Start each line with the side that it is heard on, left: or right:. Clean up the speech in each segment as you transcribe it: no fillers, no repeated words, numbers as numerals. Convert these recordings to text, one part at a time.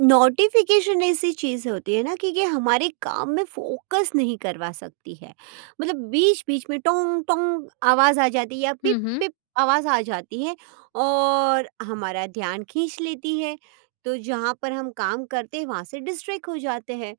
right: Notification ऐसी चीज़ होती है ना कि ये हमारे काम में फोकस नहीं करवा सकती है। मतलब बीच-बीच में टोंग टोंग आवाज़ आ जाती है या
left: हुँ,
right: पिप
left: हुँ।
right: पिप आवाज़ आ जाती है और हमारा ध्यान खींच लेती है। तो जहाँ पर हम काम करते हैं वहाँ से डिस्ट्रैक्ट हो जाते हैं।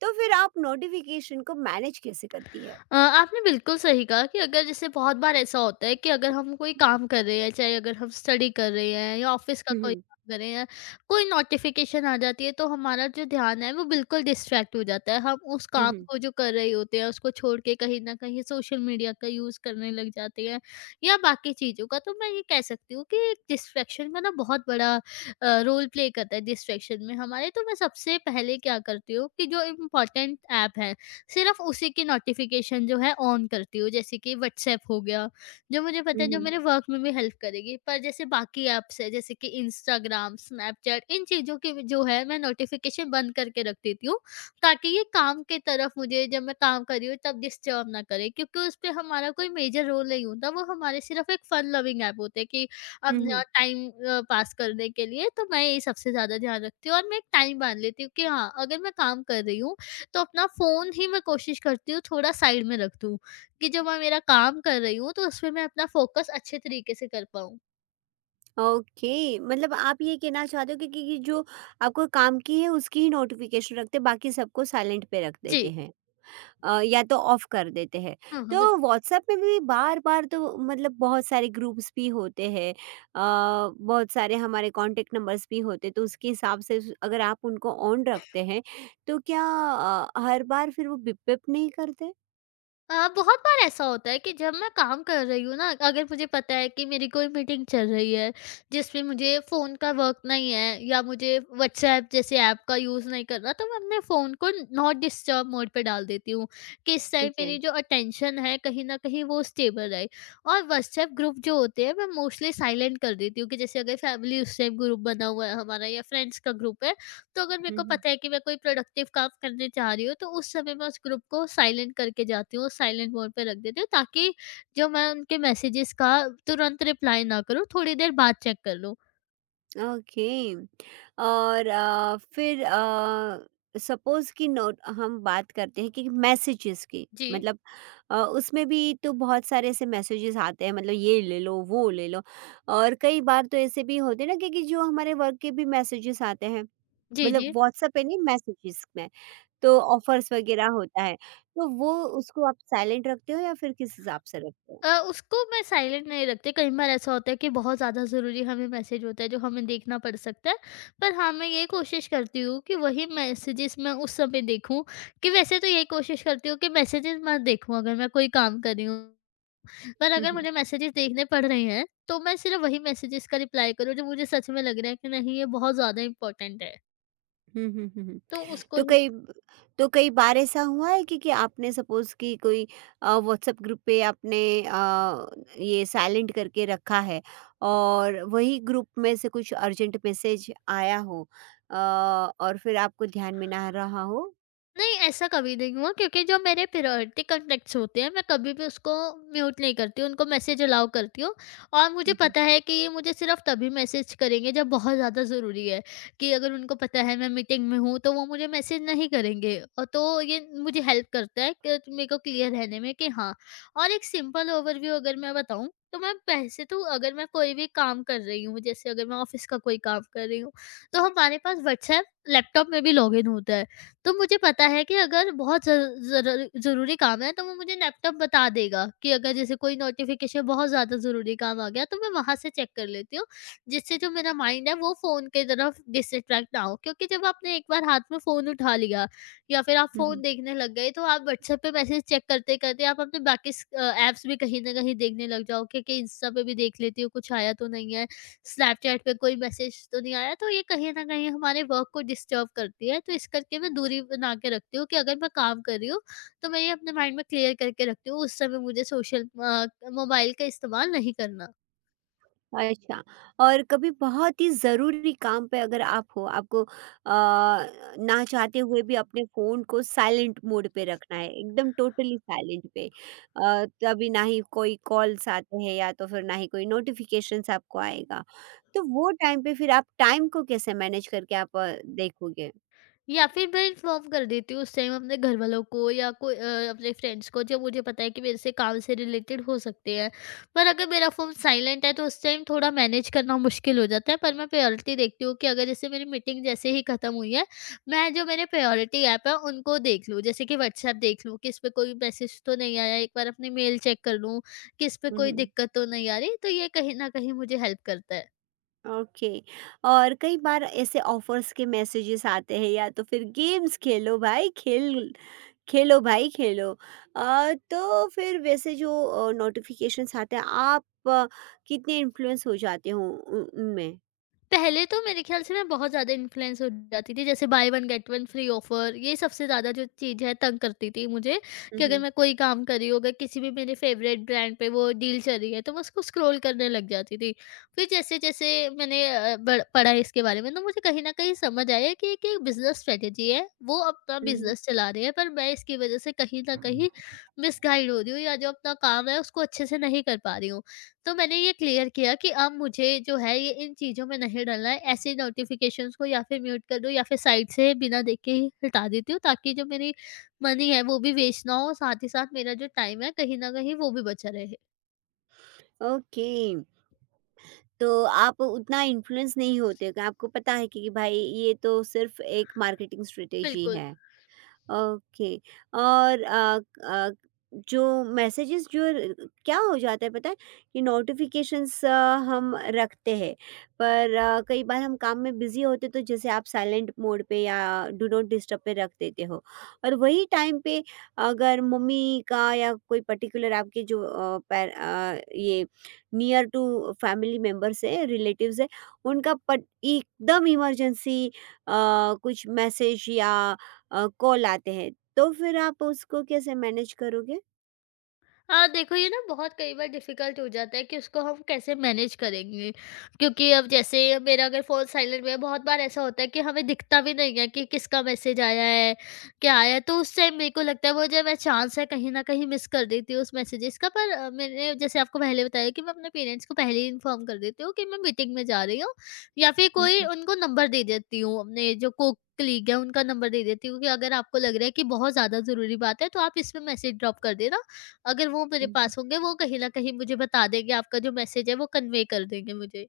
right: तो फिर आप नोटिफिकेशन को मैनेज कैसे करती है?
left: आपने बिल्कुल सही कहा कि अगर जैसे बहुत बार ऐसा होता है कि अगर हम कोई काम कर रहे हैं, चाहे अगर हम स्टडी कर रहे हैं या ऑफ़िस का
right: हुँ,
left: कोई
right: हुँ,
left: काम कर रहे हैं, कोई नोटिफ़िकेशन आ जाती है तो हमारा जो ध्यान है वो बिल्कुल डिस्ट्रैक्ट हो जाता है। हम उस
right: हुँ, हुँ,
left: काम
right: हुँ, हुँ,
left: को जो कर रहे होते हैं उसको छोड़ के कहीं न कहीं सोशल मीडिया का यूज़ करने लग जाते हैं या बाकी चीज़ों का। तो मैं ये कह सकती हूँ कि डिस्ट्रैक्शन का ना बहुत बड़ा रोल प्ले करता है डिस्ट्रैक्शन में हमारे। तो मैं सबसे पहले क्या करती हूँ कि जो इम्पोर्टेंट ऐप हैं, सिर्फ़ उसी की नोटिफ़िकेशन जो है ऑन करती हूँ, जैसे कि व्हाट्सऐप हो गया, जो मुझे पता है जो हुँ। मेरे वर्क में भी हेल्प करेगी। पर जैसे बाकी ऐप्स हैं, जैसे कि इंस्टाग्राम, स्नैपचैट, इन चीज़ों की जो है मैं नोटिफ़िकेशन बंद करके रख देती हूँ, ताकि ये काम की तरफ मुझे, जब मैं काम कर रही हूँ, तब डिस्टर्ब ना करे, क्योंकि उस पे हमारा कोई मेजर रोल नहीं होता, वो हमारे सिर्फ़ एक फन लविंग ऐप होते हैं कि
right: हुँ,
left: अपना
right: हुँ।
left: टाइम पास करने के लिए। तो मैं ये सबसे ज़्यादा ध्यान रखती हूँ, और मैं एक टाइम बाँध लेती हूँ कि हाँ, अगर मैं काम कर रही हूँ तो अपना फ़ोन ही मैं कोशिश करती हूँ थोड़ा साइड में रख दूँ, कि जब मैं मेरा काम कर रही हूँ तो उसमें मैं अपना फ़ोकस अच्छे तरीके से कर पाऊँ।
right: ओके मतलब आप ये कहना चाहते हो कि जो आपको काम की है उसकी ही नोटिफिकेशन रखते हैं बाकी सबको साइलेंट पे रख
left: जी।
right: देते हैं या तो ऑफ कर देते हैं।
left: हाँ, हाँ, बिल्कुल।
right: तो व्हाट्सएप में भी बार बार तो मतलब बहुत सारे ग्रुप्स भी होते हैं बहुत सारे हमारे कांटेक्ट नंबर्स भी होते हैं तो उसके हिसाब से अगर आप उनको ऑन रखते हैं तो क्या हर बार फिर वो बिप बिप नहीं करते।
left: बहुत बार ऐसा होता है कि जब मैं काम कर रही हूँ ना, अगर मुझे पता है कि मेरी कोई मीटिंग चल रही है जिसमें मुझे फ़ोन का वर्क नहीं है, या मुझे व्हाट्सएप जैसे ऐप का यूज़ नहीं करना, तो मैं अपने फ़ोन को नॉट डिस्टर्ब मोड पे डाल देती हूँ, कि इस टाइम
right: ओके
left: मेरी जो अटेंशन है कहीं ना कहीं वो स्टेबल रहे। और व्हाट्सएप ग्रुप जो होते हैं, मैं मोस्टली साइलेंट कर देती हूँ कि जैसे अगर फैमिली उस टाइम ग्रुप बना हुआ है हमारा, या फ्रेंड्स का ग्रुप है, तो अगर मेरे को पता है कि मैं कोई प्रोडक्टिव काम करने जा रही हूँ, तो उस समय मैं उस ग्रुप को साइलेंट करके जाती हूँ, साइलेंट मोड पे रख देती हूँ, ताकि जो मैं उनके मैसेजेस का तुरंत रिप्लाई ना करूँ, थोड़ी देर बाद चेक कर लूँ।
right: ओके। और फिर सपोज कि नोट हम बात करते हैं कि मैसेजेस की।
left: जी।
right: मतलब उसमें भी तो बहुत सारे ऐसे मैसेजेस आते हैं, मतलब ये ले लो वो ले लो। और कई बार तो ऐसे भी होते हैं ना कि जो हमारे वर्क के भी मैसेजेस आते हैं,
left: जी,
right: मतलब
left: जी।
right: व्हाट्सएप पे नहीं मैसेजेस में। तो ऑफर्स वगैरह होता है तो वो उसको आप साइलेंट रखते हो या फिर किस हिसाब से रखते हो?
left: उसको मैं साइलेंट नहीं रखती, कई बार ऐसा होता है कि बहुत ज़्यादा ज़रूरी हमें मैसेज होता है जो हमें देखना पड़ सकता है, पर हाँ, मैं ये कोशिश करती हूँ कि वही मैसेजेस मैं उस समय देखूँ, कि वैसे तो यही कोशिश करती हूँ कि मैसेजेस मत देखूँ अगर मैं कोई काम कर रही हूँ। पर
right: हम्म
left: अगर
right: हम्म
left: मुझे मैसेजेस देखने पड़ रहे हैं, तो मैं सिर्फ़ वही मैसेजेस का रिप्लाई करूँ जो मुझे सच में लग रहा है कि नहीं, ये बहुत ज़्यादा इम्पोर्टेंट है,
right: हम्म हम्म हम्म।
left: तो उसको
right: तो
left: ही।
right: कई तो कई बार ऐसा हुआ है कि आपने सपोज़ कि कोई व्हाट्सएप ग्रुप पे आपने ये साइलेंट करके रखा है और वही ग्रुप में से कुछ अर्जेंट मैसेज आया हो, अ, और फिर आपको ध्यान में ना रहा हो?
left: नहीं, ऐसा कभी नहीं हुआ, क्योंकि जो मेरे प्रायोरिटी कॉन्टैक्ट्स होते हैं, मैं कभी भी उसको म्यूट नहीं करती हूँ, उनको मैसेज अलाउ करती हूँ, और मुझे
right: हुँ, हुँ।
left: पता है कि ये मुझे सिर्फ़ तभी मैसेज करेंगे जब बहुत ज़्यादा ज़रूरी है, कि अगर उनको पता है मैं मीटिंग में हूँ, तो वो मुझे मैसेज नहीं करेंगे, और तो ये मुझे हेल्प करता है कि मेरे को क्लियर रहने में कि हाँ। और एक सिंपल ओवरव्यू अगर मैं बताऊँ, तो मैं वैसे तो अगर मैं कोई भी काम कर रही हूँ, जैसे अगर मैं ऑफ़िस का कोई काम कर रही हूँ, तो हमारे पास व्हाट्सऐप लैपटॉप में भी लॉगिन होता है। तो मुझे पता है कि अगर बहुत ज़रू ज़रू ज़रूरी काम है तो वो मुझे लैपटॉप बता देगा, कि अगर जैसे कोई नोटिफ़िकेशन बहुत ज़्यादा ज़रूरी काम आ गया तो मैं वहाँ से चेक कर लेती हूँ। जिससे जो मेरा माइंड है वो फ़ोन की तरफ डिसट्रैक्ट ना हो, क्योंकि जब आपने एक बार हाथ में फ़ोन उठा लिया, या फिर आप
right: हुँ,
left: फ़ोन
right: हुँ।
left: देखने लग गए, तो आप व्हाट्सएप पे मैसेज चेक करते-करते आप अपने बाकी ऐप्स भी कहीं न कहीं देखने लग जाओ, क्योंकि इंस्टा पे भी देख लेती हूँ कुछ आया तो नहीं है। स्नैपचैट पे कोई मैसेज तो नहीं आया, तो ये कहीं न कहीं हमारे वर्क को डिस्टर्ब करती है। तो इस करके मैं दूरी बना के रखती हूँ कि अगर मैं काम कर रही हूँ, तो मैं ये अपने माइंड में क्लियर करके रखती हूँ, उस समय मुझे मोबाइल का इस्तेमाल नहीं करना।
right: अच्छा। और कभी बहुत ही ज़रूरी काम पे अगर आप हो, आपको ना चाहते हुए भी अपने फ़ोन को साइलेंट मोड पे रखना है, एकदम टोटली साइलेंट पे, तभी ना ही कोई कॉल्स आते हैं या तो फिर ना ही कोई नोटिफिकेशंस आपको आएगा, तो वो टाइम पे फिर आप टाइम को कैसे मैनेज करके आप देखोगे?
left: या फिर मैं इन्फॉर्म कर देती हूँ उस टाइम अपने घर वालों को, या कोई अपने फ्रेंड्स को जो मुझे पता है कि मेरे से काम से रिलेटेड हो सकते हैं। पर अगर मेरा फ़ोन साइलेंट है तो उस टाइम थोड़ा मैनेज करना मुश्किल हो जाता है, पर मैं प्रायोरिटी देखती हूँ कि अगर जैसे मेरी मीटिंग जैसे ही ख़त्म हुई है, मैं जो मेरे प्रायोरिटी ऐप है उनको देख लूँ, जैसे कि व्हाट्सएप देख लूँ कि इस पर कोई मैसेज तो नहीं आया, एक बार अपनी मेल चेक कर लूँ कि इस पर कोई
right: हम्म।
left: दिक्कत तो नहीं आ रही, तो ये कहीं ना कहीं मुझे हेल्प करता है।
right: ओके। और कई बार ऐसे ऑफर्स के मैसेजेस आते हैं, या तो फिर गेम्स खेलो भाई खेलो भाई खेलो। तो फिर वैसे जो नोटिफिकेशंस आते हैं आप कितने इन्फ्लुएंस हो जाते हो उनमें?
left: पहले तो मेरे ख़्याल से मैं बहुत ज़्यादा इन्फ्लुएंस हो जाती थी, जैसे buy one get one free offer, ये सबसे ज़्यादा जो चीज़ है तंग करती थी मुझे, कि अगर
right: हम्म,
left: मैं कोई काम कर रही हूँ, अगर किसी भी मेरे फ़ेवरेट ब्रांड पे वो डील चल रही है, तो मैं उसको स्क्रॉल करने लग जाती थी। फिर जैसे-जैसे मैंने अ, बड़ पढ़ा इसके बारे में, तो मुझे कहीं न कहीं समझ आया कि एक ये बिज़नेस स्ट्रैटेजी है, वो अपना
right: हम्म,
left: बिज़नेस चला रहे हैं, पर मैं इसकी वज़ह से कहीं न कहीं मिसगाइड हो रही हूँ, या जो अपना काम है, उसको अच्छे से नहीं कर पा रही हूँ। तो मैंने ये क्लियर किया कि अब मुझे जो है ये इन चीज़ों में नहीं डलना है। ऐसे नोटिफ़िकेशंस को या फिर म्यूट कर दूँ, या फिर साइट से बिना देखे ही हटा देती हूँ, ताकि जो मेरी मनी है वो भी वेस्ट ना हो, साथ ही साथ मेरा जो टाइम है कहीं न कहीं वो भी बचा रहे।
right: ओके। तो आप उतना इन्फ्लुएंस नहीं होते कि आपको पता है कि भाई ये तो सिर्फ एक मार्केटिंग स्ट्रेटेजी
left: बिल्कुल।
right: है। ओके। और अ, जो मैसेजेस जो क्या हो जाता है पता है कि नोटिफिकेशंस हम रखते हैं, पर कई बार हम काम में बिजी होते तो जैसे आप साइलेंट मोड पे या डू नॉट डिस्टर्ब पे रख देते हो, और वही टाइम पे अगर मम्मी का या कोई पर्टिकुलर आपके जो ये नियर टू फैमिली मेम्बर्स है, रिलेटिव्स है, उनका पट एकदम इमरजेंसी कुछ मैसेज या कॉल आते हैं तो फिर आप उसको कैसे मैनेज करोगे?
left: हाँ, देखो, ये ना बहुत कई बार डिफ़िकल्ट हो जाता है कि उसको हम कैसे मैनेज करेंगे। क्योंकि अब जैसे मेरा अगर फ़ोन साइलेंट में है, बहुत बार ऐसा होता है कि हमें दिखता भी नहीं है कि किसका मैसेज आया है, क्या आया है। तो उस टाइम मेरे को लगता है वो जो मैं चांस है कहीं न कहीं मिस कर देती हूँ उस मैसेजेस का। पर मैंने जैसे आपको पहले बताया कि मैं अपने पेरेंट्स को पहले ही इन्फॉर्म कर देती हूँ कि मैं मीटिंग में जा रही हूँ, या फिर
right: हुँ,
left: कोई
right: हुँ,
left: उनको नंबर दे देती हूँ अपने जो को कलीग है, उनका नंबर दे देती हूँ कि अगर आपको लग रहा है कि बहुत ज़्यादा ज़रूरी बात है, तो आप इसमें मैसेज ड्रॉप कर देना। अगर वो मेरे
right: हुँ, हुँ।
left: पास होंगे, वो कहीं न कहीं मुझे बता देंगे, आपका जो मैसेज है वो कन्वे कर देंगे मुझे।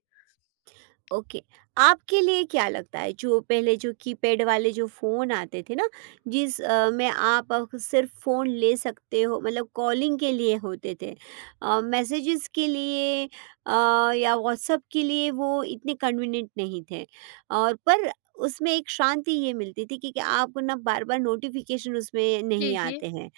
right: ओके, आपके लिए क्या लगता है जो पहले जो कीपैड वाले जो फ़ोन आते थे ना जिस में आप सिर्फ़ फ़ोन ले सकते हो, मतलब कॉलिंग के लिए होते थे। मैसेजेस के लिए, या व्हाट्सएप के लिए वो इतने कन्वीनिएंट नहीं थे, और पर उसमें एक शांति ये मिलती थी कि आपको ना बार-बार नोटिफ़िकेशन उसमें
left: जी,
right: नहीं
left: जी।
right: आते हैं।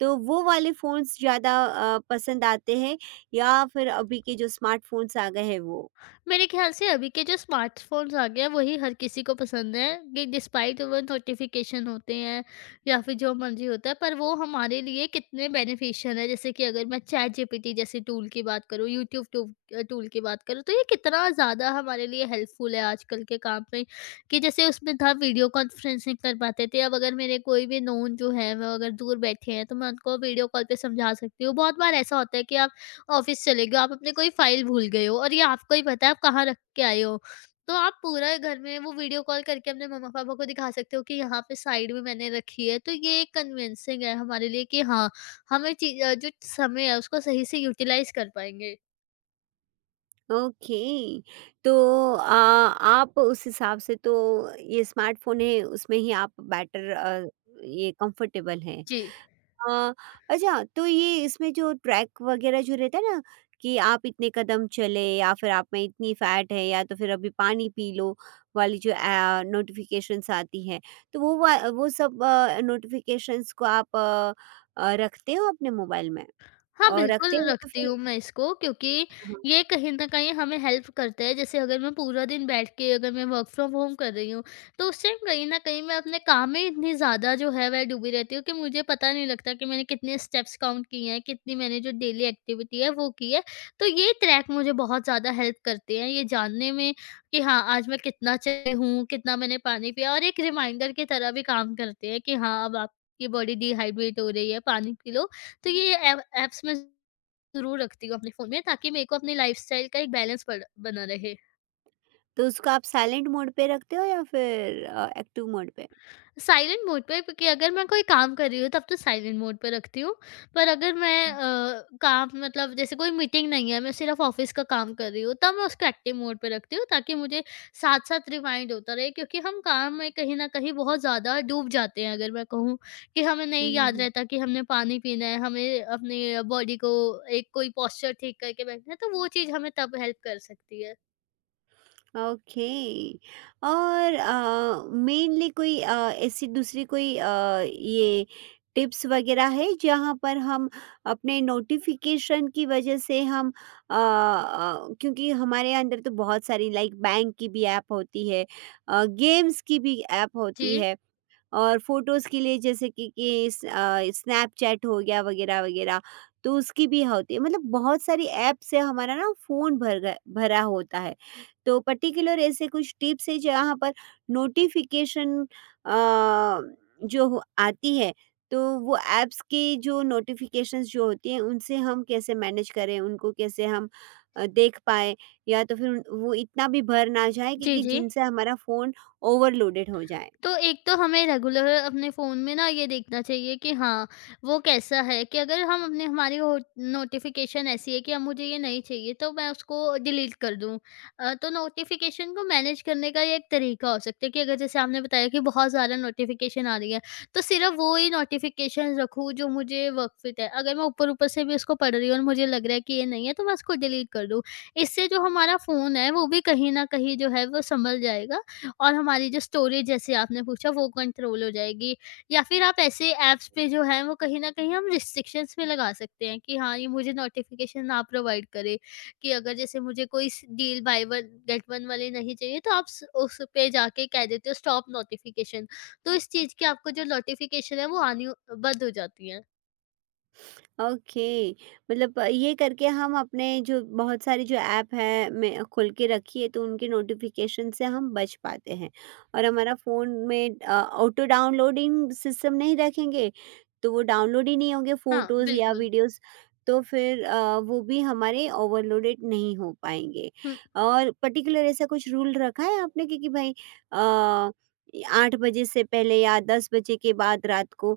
right: तो वो वाले फ़ोन्स ज़्यादा पसंद आते हैं, या फिर अभी के जो स्मार्टफ़ोन्स आ गए हैं वो?
left: मेरे ख़्याल से अभी के जो स्मार्टफ़ोन्स आ गए हैं वही हर किसी को पसंद है, कि डिस्पाइट वो नोटिफ़िकेशन होते हैं या फिर जो मर्ज़ी होता है, पर वो हमारे लिए कितने बेनिफिशियल है। जैसे कि अगर मैं चैट जीपीटी जैसे टूल की बात करूँ, यूट्यूब टूल की बात करूँ, तो ये कितना ज़्यादा हमारे लिए हेल्पफुल है आजकल के काम में, कि जैसे उसमें था वीडियो कॉन्फ्रेंसिंग कर पाते थे। अब अगर मेरे कोई भी नोन जो है वो अगर दूर बैठे हैं, तो मैं उनको वीडियो कॉल पे समझा सकती हूँ। बहुत बार ऐसा होता है कि आप ऑफिस चले गए हो, आप अपने कोई फ़ाइल भूल गए हो, और ये आपको ही पता है आप कहाँ रख के आए हो। तो आप पूरा घर में वो वीडियो कॉल करके अपने मम्मा-पापा को दिखा सकते हो कि यहाँ पे साइड में मैंने रखी है। तो ये एक कन्विंसिंग है हमारे लिए कि हाँ, हमें जो समय है उसको सही से यूटिलाइज़ कर पाएँगे।
right: ओके। तो आप उस हिसाब से तो ये स्मार्टफ़ोन है उसमें ही आप बेटर ये कंफ़र्टेबल हैं।
left: जी।
right: अ, अच्छा, तो ये इसमें जो ट्रैक वगैरह जो रहता है ना कि आप इतने कदम चले या फिर आप में इतनी फैट है या तो फिर अभी पानी पी लो वाली जो नोटिफिकेशंस आती है, तो वो वो सब नोटिफिकेशंस को आप रखते हो अपने मोबाइल में
left: हाँ,
right: और रखते
left: बिल्कुल
right: हो तो
left: रखती
right: फिर?
left: हूँ मैं इसको, क्योंकि
right: हाँ।
left: ये कहीं न कहीं हमें हेल्प करता है, जैसे अगर मैं पूरा दिन बैठ के अगर मैं वर्क फ्रॉम होम कर रही हूँ, तो उस टाइम कहीं न कहीं मैं अपने काम में इतनी ज़्यादा जो है वह डूबी रहती हूँ कि मुझे पता नहीं लगता कि मैंने कितने स्टेप्स काउंट किए हैं, कितनी मैंने जो डेली एक्टिविटी है वो की है। तो ये ट्रैक मुझे बहुत ज़्यादा हेल्प करते हैं, ये जानने में कि हाँ, आज मैं कितना चली हूँ, कितना मैंने पानी पिया, और एक रिमाइंडर की तरह भी काम करते हैं कि हाँ, अब आपकी बॉडी डिहाइड्रेट हो रही है, पानी पी लो। तो ये ऐप ऐप्स मैं ज़रूर रखती हूँ अपने फ़ोन में, ताकि मेरे को अपनी लाइफ़स्टाइल का एक बैलेंस पड़ बना रहे।
right: तो उसको आप साइलेंट मोड पे रखते हो या फिर एक्टिव मोड पे?
left: साइलेंट मोड पे, क्योंकि अगर मैं कोई काम कर रही हूँ, तब तो साइलेंट मोड पे रखती हूँ। पर अगर मैं
right: हम्म।
left: काम मतलब जैसे कोई मीटिंग नहीं है, मैं सिर्फ़ ऑफ़िस का काम कर रही हूँ, तब मैं उसको एक्टिव मोड पे रखती हूँ ताकि मुझे साथ-साथ रिमाइंड होता रहे, क्योंकि हम काम में कहीं न कहीं बहुत ज़्यादा डूब जाते हैं। अगर मैं कहूँ कि हमें नहीं
right: हम्म,
left: याद
right: हम्म।
left: रहता कि हमने पानी पीना है, हमें अपने बॉडी को एक कोई पोस्चर ठीक करके बैठना है, तो वो चीज़ हमें तब हेल्प कर सकती है।
right: ओके। और मेनली कोई ऐसी दूसरी कोई ये टिप्स वगैरह है जहाँ पर हम अपने नोटिफिकेशन की वजह से हम क्योंकि हमारे अंदर तो बहुत सारी लाइक बैंक की भी ऐप होती है, गेम्स की भी ऐप होती
left: जी।
right: है, और फ़ोटोज़ के लिए जैसे कि स्नैपचैट हो गया वगैरह, वगैरह, तो उसकी भी होती है। मतलब बहुत सारी ऐप से हमारा ना फ़ोन भर गए भरा होता है। तो पर्टिकुलर ऐसे कुछ टिप्स है जहाँ पर नोटिफ़िकेशन अ, जो हो आती है, तो वो ऐप्स की जो नोटिफ़िकेशंस जो होती हैं उनसे हम कैसे मैनेज करें, उनको कैसे हम देख पाएँ, या तो फिर वो इतना भी भर ना जाए कि
left: जी,
right: कि
left: जी।
right: जिनसे हमारा फ़ोन ओवरलोडेड हो जाए?
left: तो एक तो हमें रेगुलर अपने फ़ोन में ना ये देखना चाहिए कि हाँ, वो कैसा है कि अगर हम अपने हमारी हो नोटिफ़िकेशन ऐसी है कि अब मुझे ये नहीं चाहिए, तो मैं उसको डिलीट कर दूँ। तो नोटिफ़िकेशन को मैनेज करने का ये एक तरीका हो सकता है कि अगर जैसे आपने बताया कि बहुत ज़्यादा नोटिफ़िकेशन आ रही है, तो सिर्फ़ वो ही नोटिफ़िकेशन रखूँ जो मुझे वर्क फ़िट है। अगर मैं ऊपर-ऊपर से भी उसको पढ़ रही हूँ और मुझे लग रहा है कि ये नहीं है, तो मैं उसको डिलीट कर दूँ। इससे जो हमारा फ़ोन है वो भी कहीं न कहीं जो है वो सँभल जाएगा और हमारी जो स्टोरेज जैसे आपने पूछा वो कंट्रोल हो जाएगी। या फिर आप ऐसे ऐप्स पे जो हैं वो कहीं न कहीं हम रिस्ट्रिक्शंस भी लगा सकते हैं कि हाँ, ये मुझे नोटिफ़िकेशन ना प्रोवाइड करे, कि अगर जैसे मुझे कोई स deal buy one get one वाली नहीं चाहिए, तो आप स उस पे जाके कह देते हो स्टॉप नोटिफ़िकेशन। तो इस चीज़ की आपको जो नोटिफ़िकेशन है वो आनी बंद हो जाती है।
right: ओके, मतलब ये करके हम अपने जो बहुत सारी जो ऐप है मैं खोल के रखी है तो उनके नोटिफिकेशन से हम बच पाते हैं, और हमारा फ़ोन में ऑटो डाउनलोडिंग सिस्टम नहीं रखेंगे तो वो डाउनलोड ही नहीं होंगे
left: हाँ,
right: फ़ोटोज़ या
left: बिल्कुल।
right: वीडियोज़, तो फिर वो भी हमारे ओवरलोडेड नहीं हो पाएंगे।
left: हुँ,
right: और पर्टिकुलर ऐसा कुछ रूल रखा है आपने कि भाई अ, 8 बजे से पहले या 10 बजे के बाद रात को,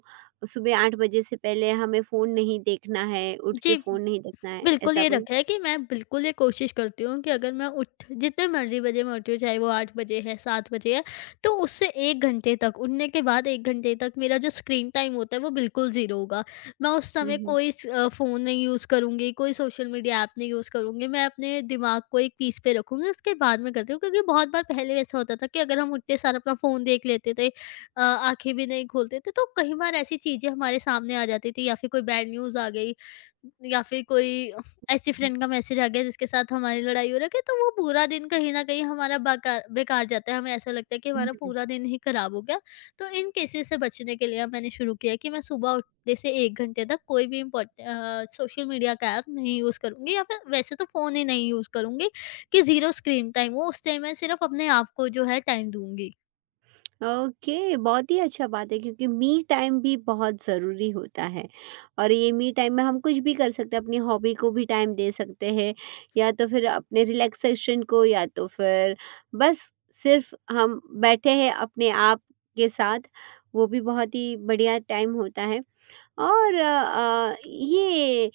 right: सुबह 8 बजे से पहले हमें फ़ोन नहीं देखना है, उठ के
left: जी।
right: फ़ोन नहीं देखना है,
left: बिल्कुल,
right: ऐसा
left: ये
right: कोई?
left: रखा है कि मैं बिल्कुल ये कोशिश करती हूँ कि अगर मैं उठ जितने मर्ज़ी बजे मैं उठी हूँ, चाहे वो 8 बजे है, 7 बजे है, तो उससे 1 घंटे तक, उठने के बाद 1 घंटे तक मेरा जो स्क्रीन टाइम होता है, वो बिल्कुल ज़ीरो होगा। मैं उस
right: हुँ,
left: समय
right: हुँ,
left: कोई फ़ोन नहीं यूज़ करूँगी, कोई सोशल मीडिया ऐप नहीं यूज़ करूँगी, मैं अपने दिमाग को एक पीस पे रखूँगी, उसके बाद मैं करती हूँ। क्योंकि बहुत बार पहले ऐसा होता था कि अगर हम उठते सार अपना फ़ोन देख लेते थे, आँखें भी नहीं खोलते थे, तो कई बार ऐसी चीज़ें हमारे सामने आ जाती थी या फिर कोई बैड न्यूज़ आ गई या फिर कोई ऐसी
right: हुँ।
left: फ्रेंड का मैसेज आ गया जिसके साथ हमारी लड़ाई हो रखी है, तो वो पूरा दिन कहीं न कहीं हमारा बाकार बेकार जाता है, हमें ऐसा लगता है कि हमारा
right: हुँ।
left: पूरा दिन ही खराब हो गया। तो इन केसेज़ से बचने के लिए मैंने शुरू किया कि मैं सुबह उठने से 1 घंटे तक कोई भी सोशल मीडिया का ऐप नहीं यूज़ करूँगी या फिर वैसे तो फ़ोन ही नहीं यूज़ करूँगी, कि ज़ीरो स्क्रीन टाइम हो, उस टाइम मैं सिर्फ़ अपने आप को जो है टाइम दूँगी।
right: ओके, बहुत ही अच्छा बात है क्योंकि मी टाइम भी बहुत ज़रूरी होता है, और ये मी टाइम में हम कुछ भी कर सकते हैं, अपनी हॉबी को भी टाइम दे सकते हैं, या तो फिर अपने रिलैक्सेशन को, या तो फिर बस सिर्फ़ हम बैठे हैं अपने आप के साथ, वो भी बहुत ही बढ़िया टाइम होता है। और ये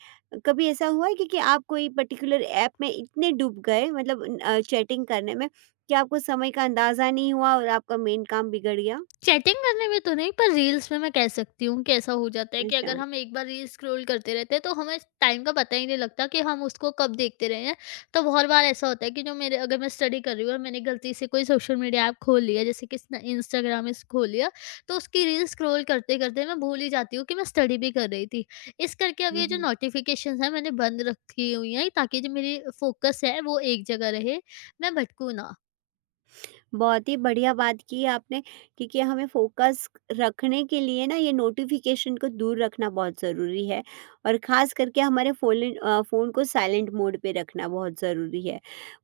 right: कभी ऐसा हुआ है कि आप कोई पर्टिकुलर ऐप में इतने डूब गए, मतलब चैटिंग करने में, कि आपको समय का अंदाज़ा नहीं हुआ और आपका मेन काम बिगड़ गया?
left: चैटिंग करने में तो नहीं, पर रील्स में मैं कह सकती हूँ कि ऐसा हो जाता है कि
right: अच्छा।
left: अगर हम एक बार रील्स स्क्रॉल करते रहते हैं, तो हमें टाइम का पता ही नहीं लगता कि हम उसको कब देखते रहे हैं। तो बहुत बार ऐसा होता है कि जो मेरे अगर मैं स्टडी कर रही हूँ और मैंने गलती से कोई सोशल मीडिया ऐप खोल लिया, जैसे कि इंस्टाग्राम इस खोल लिया, तो उसकी रील्स स्क्रॉल करते करते मैं भूल ही जाती हूँ कि मैं स्टडी भी कर रही थी। इस करके अब
right: हुँ,
left: ये जो
right: हुँ।
left: नोटिफिकेशन है मैंने बंद रखी हुई हैं, ताकि जो मेरी फोकस है वो एक जगह रहे, मैं भटकू ना।
right: बहुत ही बढ़िया बात की है आपने, क्योंकि हमें फोकस रखने के लिए ना ये नोटिफिकेशन को दूर रखना बहुत ज़रूरी है, और ख़ास करके हमारे फ़ोन फ़ोन को साइलेंट मोड पे रखना बहुत ज़रूरी है।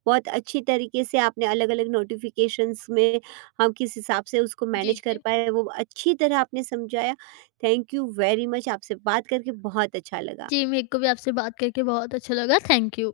right: बहुत अच्छी तरीके से आपने अलग-अलग नोटिफिकेशंस में हम किस हिसाब से उसको
left: जी
right: मैनेज कर
left: जी।
right: पाए वो अच्छी तरह आपने समझाया। थैंक यू वेरी मच, आपसे बात करके बहुत अच्छा
left: जी,
right: लगा।
left: मेरे को भी आपसे बात करके बहुत अच्छा लगा। Thank you.